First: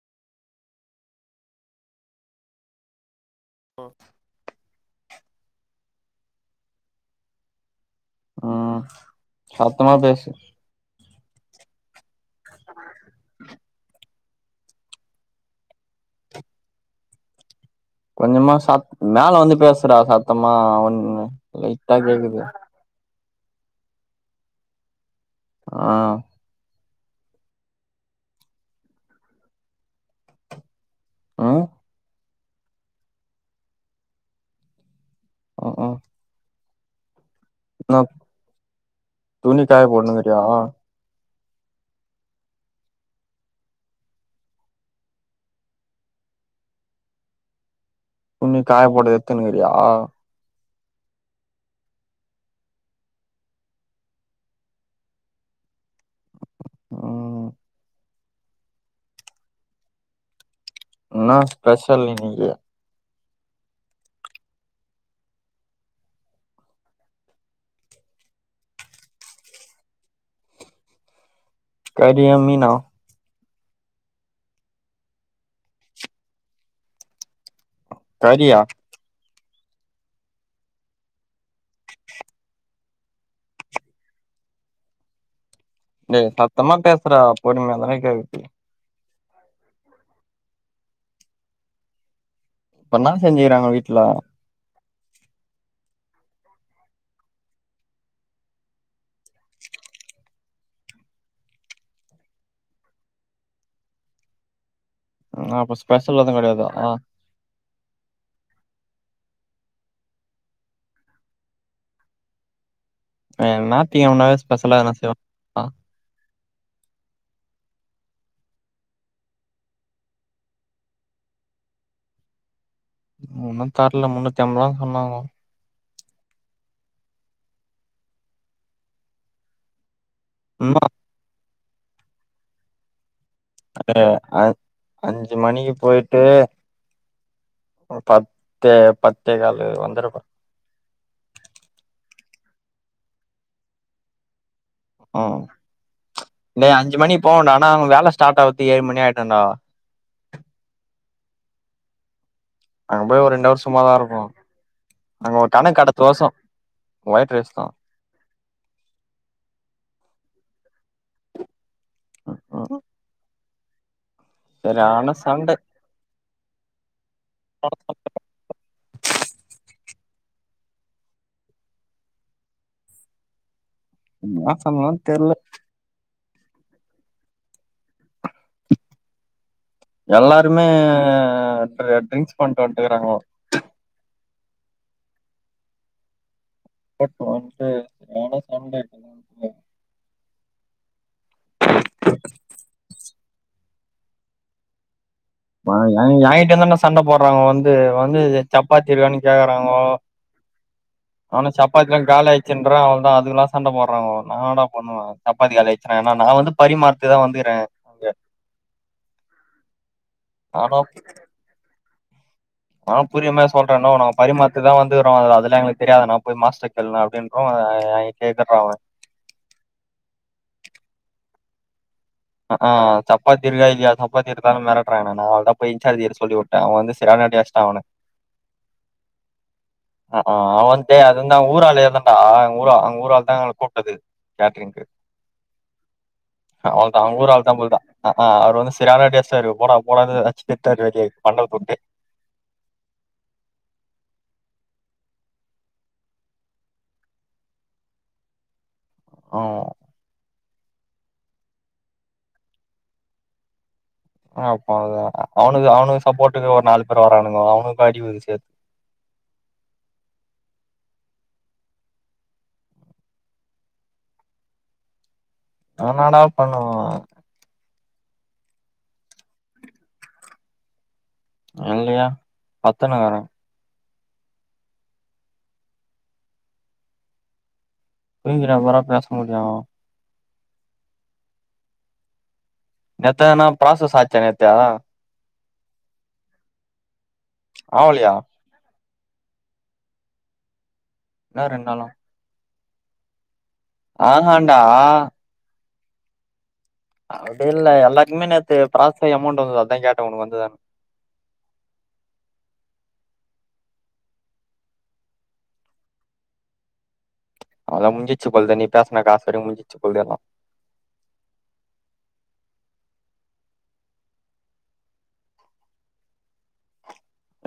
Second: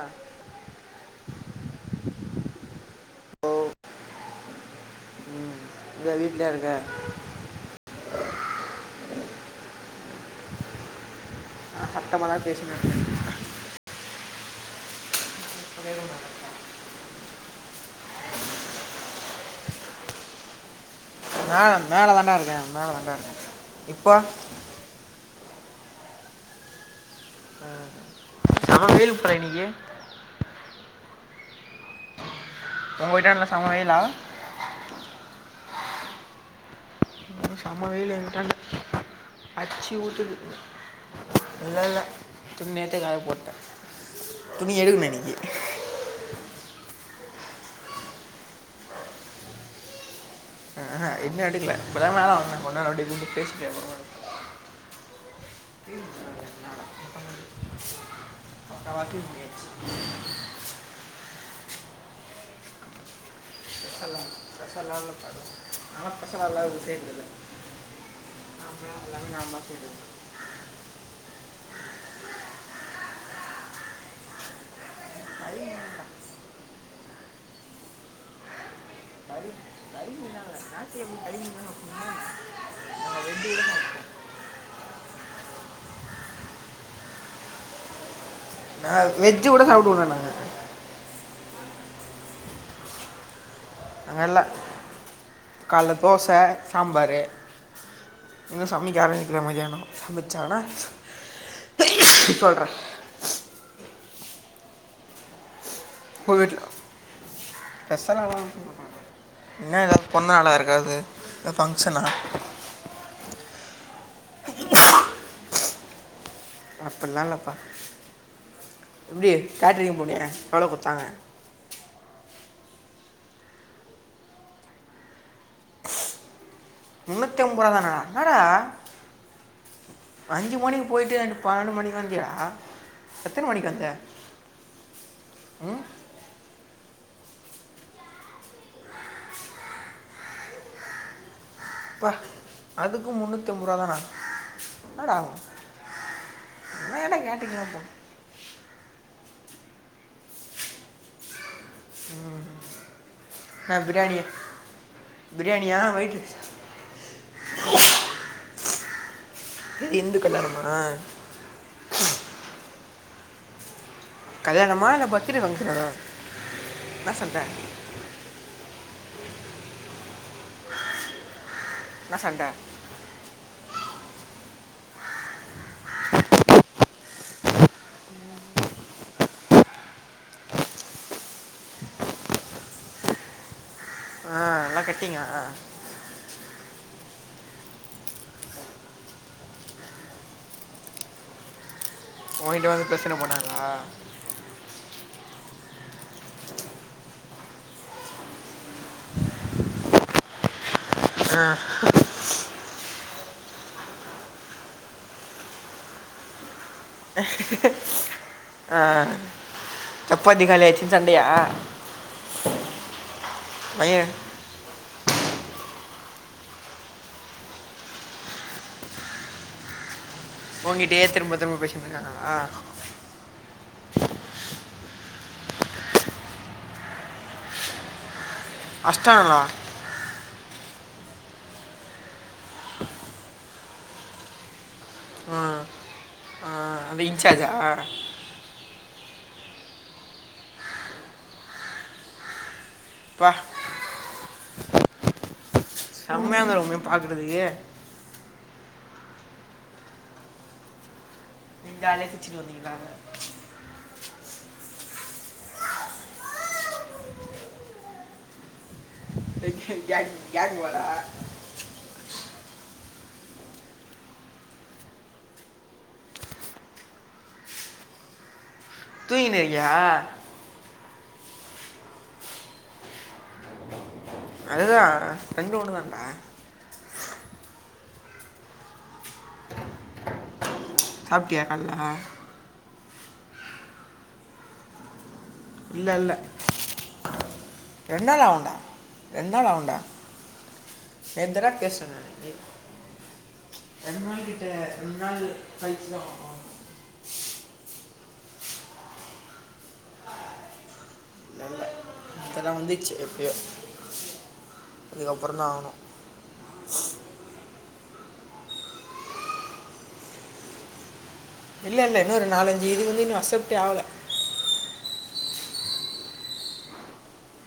ஆ ஓ ஓ ம் இங்க வீட்லயா இருக்க ம் சத்தமா பேசு சத்தமாதா பேசினே [unintelligible] கொஞ்சமா சாத் மேல வந்து பேசுறா சத்தமா ஒ மேல மேல தண்டா இருக்கே மேல தண்டா இருக்கே இப்போ ஆ ஆ வேல் போற நீயி ஆ உங்க வீட்டாண்டல சம வெய்யில ம்கூம் ம்கூம் சம வெய்லு எங் வீட்டாண்ட துணி காய அச்சு ஊத்து போட்னுக்கிறியா இல்லல்ல துணி நேத்தே காய போட்டே துணி எடுக்குனே இன்னைக்கி துண்ணி காய போடத எத்துன்னுங்கிறியா ஆஹா இன்னோ எடுக்கல இப்போதா மேல வந்த கொஞ்ச நேரோ [unintelligible] பேசிட்டு அப்பறமா எடு ம் முக்காவாசி [inaudible] என்னா ஸ்பெஷல் இன்னிக்கி பெசல பெசல ப நாலா பெசலல்ல ஏது செய்றதில்ல [inaudible] எல்லாமே நா பாத்துகிறது கறியா மீனா கறியு மீனுந்தா கறியா கறி மீன் இல்லாம ஞாத்துக்கெழம [inaudible] டேய் சத்தமா பேசுறா பொறுமைய தானே கேக்கு ஆ வெஜ்ஜு கூட சாப்டுவோ தன் நாங்க இப்பன்னா செஞ்சுகிறாங்க வீட் அங்கல்ல கால்ல தோச சாம்பரு இன்னோ சமக்க ஆரம்பிக்கிலா மத்தியானோ சமைச்சனா சொல்றே ஆ அப்ப ஸ்பெஷல் ஏது கெடையாதா பெசலலா இன்ன ஏதாவ்து பொந்தநாளா யாருக்காவ்து ஏதா பங்க்ஷனா [inaudible] நாத்திகிழமனாவே ஸ்பெஷலா எதுன்ன செய்வோ அப்பில்லா இல்லப்பா எப்டி கேட்ரிங்க போனியே எவ்ளோ குத்தாங்க ஒன்னு தர்ல முன்னுத்தி அம்பாருவன்னு சொன்னாவோ முன்னூத்தி அம்பருவாதான என்னடா அஞ்சு இன்னு மணிக்கி போய்ட்டு ரெண்டு பன்னெண்டு மணிக்கி வந்தியா எத்தன மணிக்கி வந்த அ அஞ்சு மணிக்கி போய்ட்டு பத் து பத்தே கால்லு வந்துருப்பா ப்பா அதுக்கு முன்னுத்தி அம்பருவா தான்னா ம் டேய் அஞ்சு நான் ஏன்டா மணிக்கி போவண்டா ஆனா கேட்டரிங்லாம் அவுங்க போனேன் வேல ஸ்டார்ட் அவ்ராத்து ஏழு மணி ஆயிடுண்ட அங்க போய் ஒரு ரெண்டாவர் நான் சும்மாதா இருப்போ பிரியாணியா அங்க ஒரு கணக்கு பிரியாணியா வெயிட் காட்டத்துக்கு [unintelligible] ஒய்ட் ரைஸ் தா இந்து கல்யாணமா ம் ம் கல்யாணமா இல்ல சரியான பர்த்டே சண்ட ஃபங்க்ஷன இன்னா சண்ட [inaudible] இன்னா சண்ட இன்னா சண்டன்லா தெர்ல எல்லாருமே ட்ரு ட்ரிங்க்ஸ் பண்ணிட்டு வந்துட்ருக்கானுவோ ஆ எல்லா கட்டிங்க [inaudible] சண்டே ஓங்கிட்ட வந்து பிரச்சனை போனாங்களா மா ஏ ஏங்கிட்ட இருந்தனா சண்ட போடுறாங்க வந்து வந்து சப்பாத்தி இருக்கான்னு கேக்குறாங்கோ [inaudible] ஆனா சப்பாத்திலா காலை ச்சுன்ற அவளதா அதுக்குல்லா சண்ட போட்றாங்கோ நான்னா பண்ணுவே சப்பாத்தி காளி ஆயிருச்சுன்னா என்னா நா வந்து பரிமாற் ஆ சப்பாத்தி நானு காலியாச்சுன் சண்டையா [inaudible] ஆ புரியமா சொல்றேன்னா பையன் உனக்கு பரிமாத் இதா வந்துறோ அது அதுல எங்களுக்கு தெரியாத நா போய் மாஸ்டர் கேளுன்னா அப்படின்றோ ஆ கேக்குறா அவ உங்கிட்டே திரும்ப திரும்ப பேச என்னக்கணா அ ஆ சப்பாத்திருக்கா இல்லையா சப்பாத்திருதாலு மெரட்டுறாங்க நா அவளதா போய் இஞ்சார்ச் சொல்லி விட்டே வந்து சிராடிாச்ச்டா அவனு அஸ்ட்டாங்களா அ ஆ அது வந்து அது வந்து ஊரால் எழுடா ஊ ரா அங்க ஊரால் தா கூப்ட்டது கேட்ரிங்க்கு அ ஆ அந்த அங்க ஊர் இன்சார்ஜா ஆள்தா போள்தா அ ஆ அவர் வந்து சிரான அடி அடிச்சுட்டாரு போட போடான் அடிச்சு திட்டாரு வெ பண்டலத்துட்டு பா செமயாந்திருக்குமே பாக்குறதுகு ஒள நீங்க ஆலச்சிட்டு வந்தீங்களா அப்பத அவனுக்கு அவனுக்கு சப்போர்ட்டுக்கு ஒரு நாலு பேர் வரானுங்க அவனுக்கு அடிவுலந்துச்சு க கேக்கு கேக் வரா ஒன்னொன்னா பண்ணுவோ தூங்கினுறுக்கியா இல்லையே பத்துனுக்குரே அதுதா ரெண்டு ஒன்னு தாண்டா தூங்கிட்டா எப்புறா பேச முடியு சாப்ட்டியா கால்ல என்னத்தா நா ப்ரோசஸ் ஆச்சா நேத்த இல்ல இல்ல ரெண் ஆவலையா நாள் ஆவுண்டா ரெண் நாள் அவுண்டா இன்னு நேத்தான ரெண்டு நாளா பேசுனே நே ரெண் நாள் கிட்ட ஆஹான்டா ரெண்டு நாள் கழிச்சுதா அப்டி இல்ல எல்லாருக்குமே நேத்து பராசஸ் அய் அமௌன்ட் வந்துது அதா கேட்ட உனக்கு வந்துதான்னு அதலா வந்துச்சு எப்பயோ அதுக்கப்பறதா ஆவணு அவல த முஞ்சிச்சி போல்தா நீ பேசினா காசு முஞ்சிச்சு போல் தேனோ இல்ல இல்ல இன்னோரு நாலஞ்சுது வந்து இன்னு அசப்டே ஆகல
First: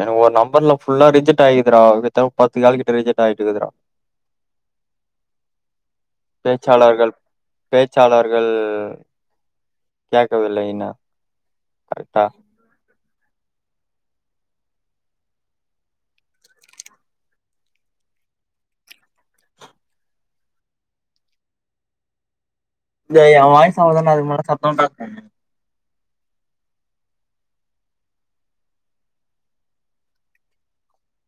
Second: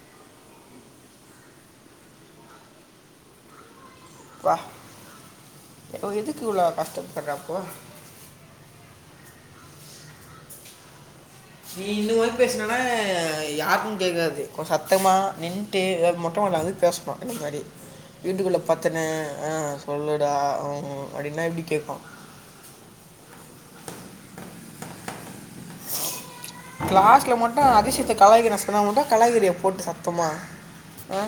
எனக்கொரு நம்பர்ல புல்லா ரிஜெக்ட் ஆகித்துடா [unintelligible] தேவ பத்து கால் கிட்ட ரிஜெக்ட் ஆகிட்டுக்குதுடா ப்பா இப்போ இதுக்கு இவ்ளோ கஷ்டப்பறா அப்போ ச்சாளர்கள் கேக்கவில்லைன்னா நீ இந்தமார் பேசனனா யாருக்கு கேக்காது கொ சத்தமா நின்ட்டு மொட்ட மாட்ல வந்து பேசுனு இந்த மாரி வீட்டுக்குள்ள பத்துனு ஆ சொல்லுடா உ அப்டினா எப்டி கேக்கு எ ஏன் வாய்ஸ் அவ்ளோதான்டா அதுக்கு மேல சத்தமா [unintelligible] க்ளாஸ்க்ல மொட்டு அதிசயத்த கலாய்கிற சொன்னா மட்டு கலாய்கிறியே போட்டு சத்தமா அ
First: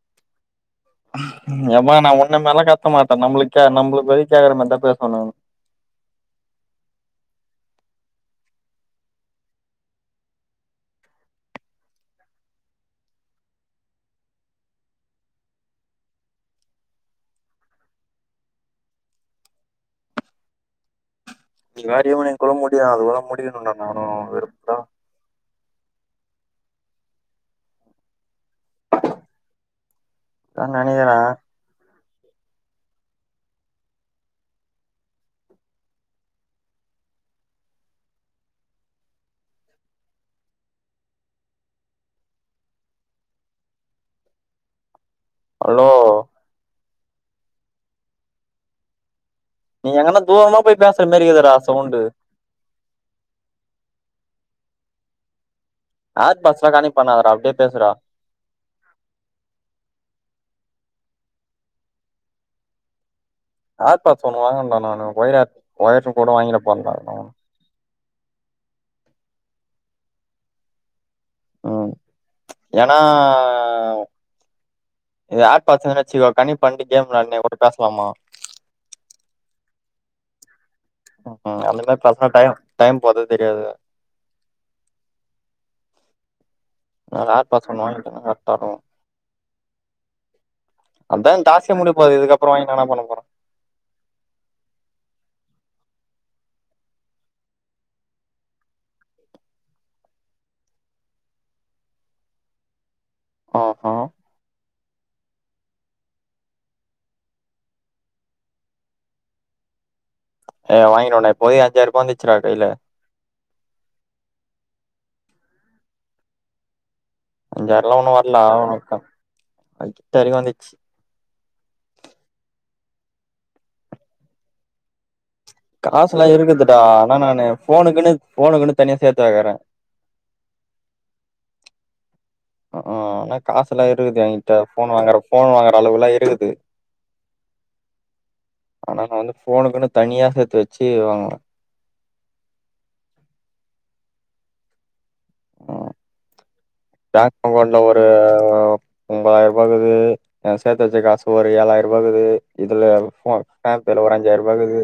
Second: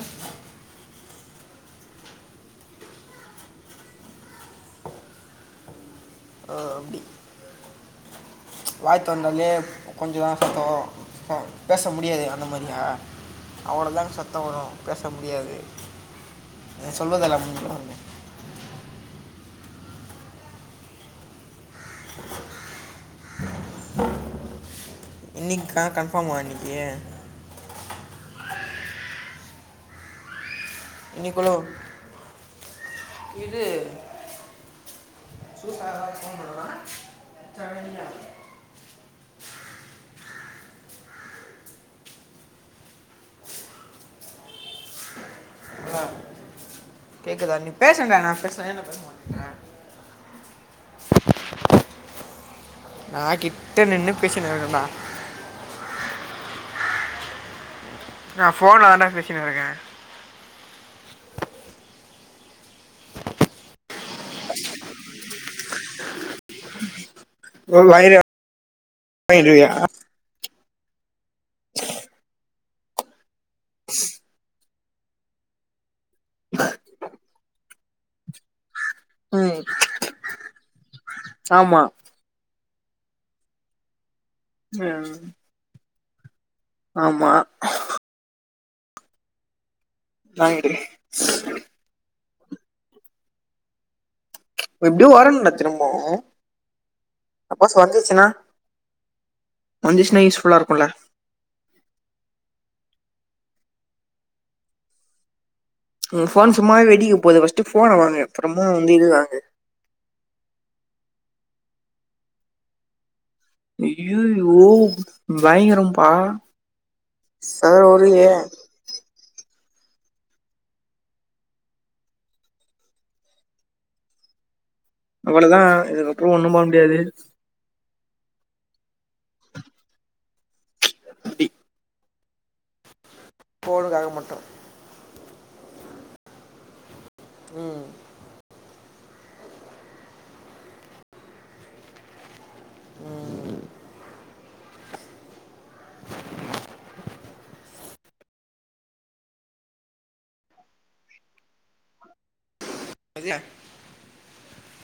எப்பா நா உன்ன மார்லா கத்த மாட்ட நம்ளுக்க நம்ப்ளுக் பய் கே்கற மாத்தா பேஸ்ணுனு அ அப்டி வாய்த்தொந்தாலே கொஞ்சுதா சத்தோ ஹு பேச முடியாது அந்த மரியா அவ்ளோதாங் சத்த வரு பேச முடியாது அ சொல்வதல்லாம் [unintelligible] உன்னே நீங்க வேறியு ஊனே குல முடியு அது உல முடியனுன்டா நானு வெறுத் தா இன்னிக் கா கன்ஃபார்மா அன்னிக்யே தா நனிகிறா இன்னைக்குள்ள இது சூஸ்கா அதால ஃபோன் பண்ணுறா ஹா [unintelligible] ஹலோ ஆ கேக்குதா நீ பேசங்க நா பேசு எ நா பேச மாட்டின்ற நீங்க எங்கன்னா தூரமா போய் பேசுற் மாரி இதடா சவுண்டு நா கிட்ட நின்னு பேசினுருக்கேன்டா ஆர் பாட்ஸ்லா கணெ பண்ணாதடா அப்டே பேசுடா நா ஃபோன்ல ஆண்டா பேசினு இருக்கே ஆப்பா சொன்னுவாங்கன்னா நானு ஒய்ர ஒய்ர் கூட வாங்கிர பண்ணனு எவ்ள் வய்ரு அய்ன்டூயா ம் ஏனா ஒ இது ஏர் பாட்ஸுனு நச்சிகோ கனி பன்டிக்கேம் வெளாணே ஓட்ட பேஸ்லாமா உ வய் ம்ம் அந்தமே பாஸ்னா டையு டைம் போதே தெரியாது மெம் அ ரார் பாட்ஸ் பன் வாங்கிட்டா கர்க்டாக்கு வாங்கிடு அதான் டாஸ்கே முடிய போதே இதுக்கப்றோ என்னடா பண்ண போறோ ப எப்டியு வரணுன்டா திரும்பவு அப்பாஸ் வந்துச்சுனா வன்ஜிஷ் நய்ஷ் ஃபுல்லா இருக்குல ஆஆ உன் ஃபோன் சும்மாய் வெடிக்க போது வஸ்ட்டு ஃபோன வாங்குங்க அப்றமா வந்து இதுவாங்கு ஏ வாங்கிண்ணொன்னே இப்போதே அஞ்சாய்ருபான் வெச்சிராத் கைல இய்யு ஓவ் பய்ங்கரம்பா அஞ்சார்லா ஒன்னு வர்ல [unintelligible] தெரி வந்துச்சு அவ்வளதா காஸ்லா இதுக்கப்புறோ ஒண்ணு பண்ண இருக்குதுடா முடியாது ஆனா நானு ஃபோனுக்குனு ஃபோனக்குனு தனியா சேத்து வக்கறே முடி அஆ நா காஸுலா போனுக்காக இருக்குது மட்டு என்கிட்ட ஃபோன் வாங்கற ஃபோன் வாங்குற அளவுல்லா இருக்குது ம் ஆனா நா வந்து ஃபோனுக்குனு தனியா சேத்து வச்சி வாங்கு டா அங்கொண்ட்ல ஒரு ஓ ஒம்பதாய் ருபா இக்குது ஏ சேத்து வச்ச காசு ஒரு ஏழாய் ருபா குது இதுல அது ஃபோன் டேப்புல ஒரு அஞ்சாய்ருபாக்குது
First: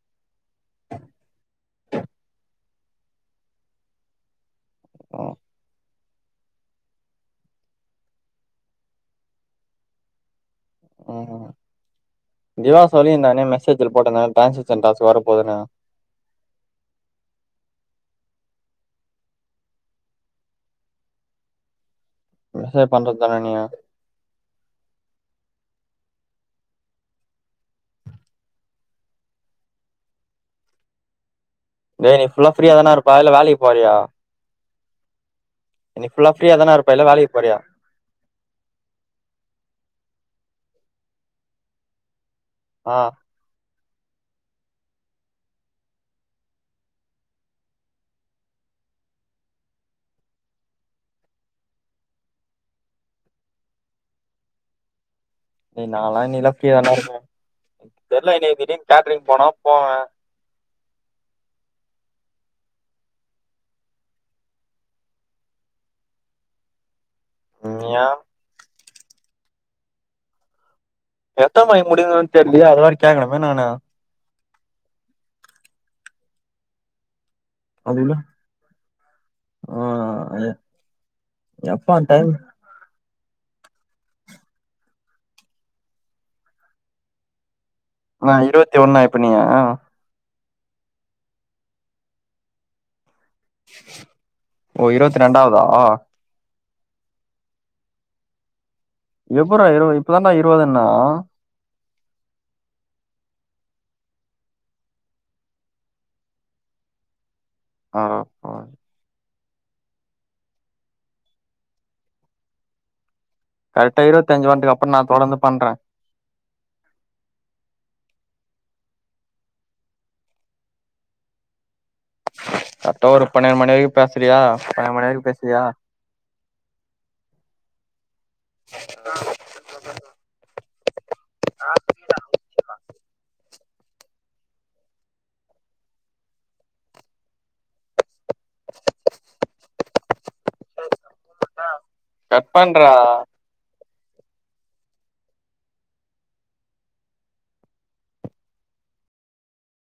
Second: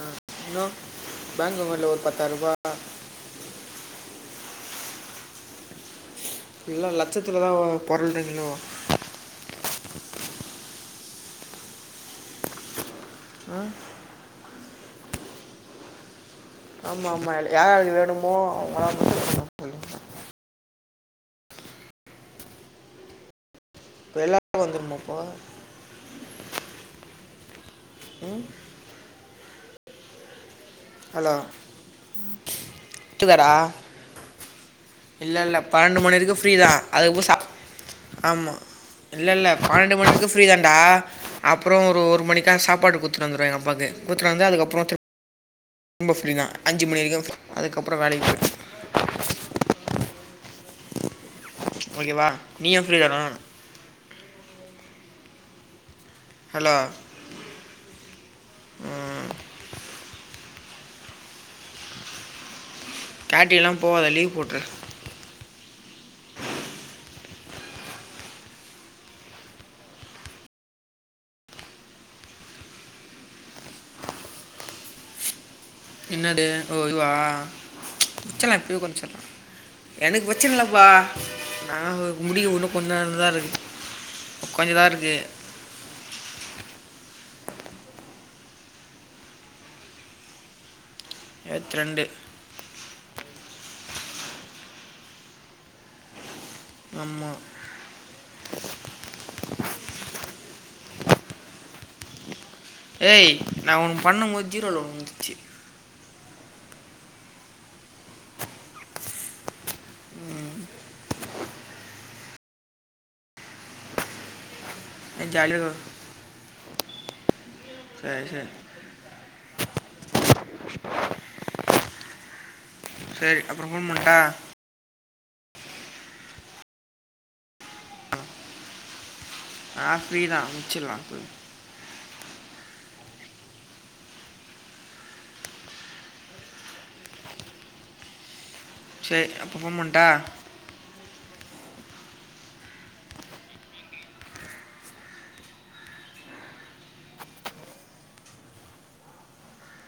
ஆ இன்னு பேங்க் அக்கவுண்ட்ல ஒரு பத்தாய்ருபா ம் இல்லா லட்சத்துலதா ஓ பொருள்றீங்ளோ ம் திவா சொல்லிர்ந்தானே மெசேஜ்ல போட்டந்தான் டிரான்ஜிஷன் டாஸ் வர போதுன்னா ஆமா ஆமா ஏல்லு யாரன்னி வேணுமோ அவங்களா [unintelligible] பண்ணும் சொல்லுங்க ச பண்றது தானே நீயா அப்ப எல்லாருக்கு வந்துருமா அப்போ ம் ஹலோ டே இன்னிக்கி ஃபுலா ஃப்ரீயாதானே இருப் த்துதடா இல்ல இல்ல பன்னெண்டு நீ மணி ஃபுல்லா வரைக்கு ஃப்ரீ ஃப்ரீயா தா தான இருப்ப இல்ல அதுகப்ப வேலைக்கு சா போறியா ஆமா இல்ல இல்ல பன்னெண்டு மணி வரைக்கு ஃப்ரீ தான்டா அப்புறோ ஒரு ஒரு மணிக் க ஆ சாப்பாடு குத்துடுந்து வந்துருவ எ அப்பாக்கு குத்துடு வந்து அதுக்கப்புறோ தி ம்ப ஃப்ரீ தா அஞ்சு மணி வரைக்கு அதுக்கப்புறோ வேலைக்கு போ ஓகேவா நீயு ஃப்ரீ தானா டேய் நா எல்லா இனியெல்லா ஃப்ரீயா ஹலோ தாண்டா இருப்ப தெர்ல இனி திடீருன்னு கேட்ரிங் போனாலு போவே கேட்ரிங்கெல்லா போவாதா லீவ் போட்ரு ம் ஏ எந்த மாரி முடியுன்னு தெரியலையா அதுமாரி கேக்கனுமே நானு என்னது ஓ இது வா அதில்ல செல்லாக்கு கோஞ்சோ சொல்லலா எனக்கு பிரச்சன்லப்பா நா எப்ப டைம் முடிய உன கொஞ்ச நல்லதா இருக்கு கொஞ்ச தா இருக்கு ஆ இருபத்தி ஒண்ணா இப்ப நீயி இருவத் ரெண்டு ஓ இருபத்தி ரெண்டாவதா ஆமா எப்றா இரு இப்பதாண்டா இருவதுன்னா ஏய் நா ஒன்னு பண்ணு போது ஹீரோ ல ஒன்னு இருந்திச்சி அப்றோ கரக்ட இருவத்தஞ்சு வண்ட்டிருக்கு அப்றோ நா தொடந்து ஜாலியாக பண்றே சரி சரி அத்தா ஒரு சரி பன்னிரண்டு அப்புறம் ஃபோன் மணிரைக்கு பண்ணிட்டா பேசுறியா பன்னிரண்டு மணி வரைக்கு பேசுறியா ஆ ஆ ஃப்ரீ தா முச்சிலா போய் ஆ ஃப்ரீதா முச்சிலா செரி அப்ப ஃபோன் பண்ணட்டா கட் பண்றா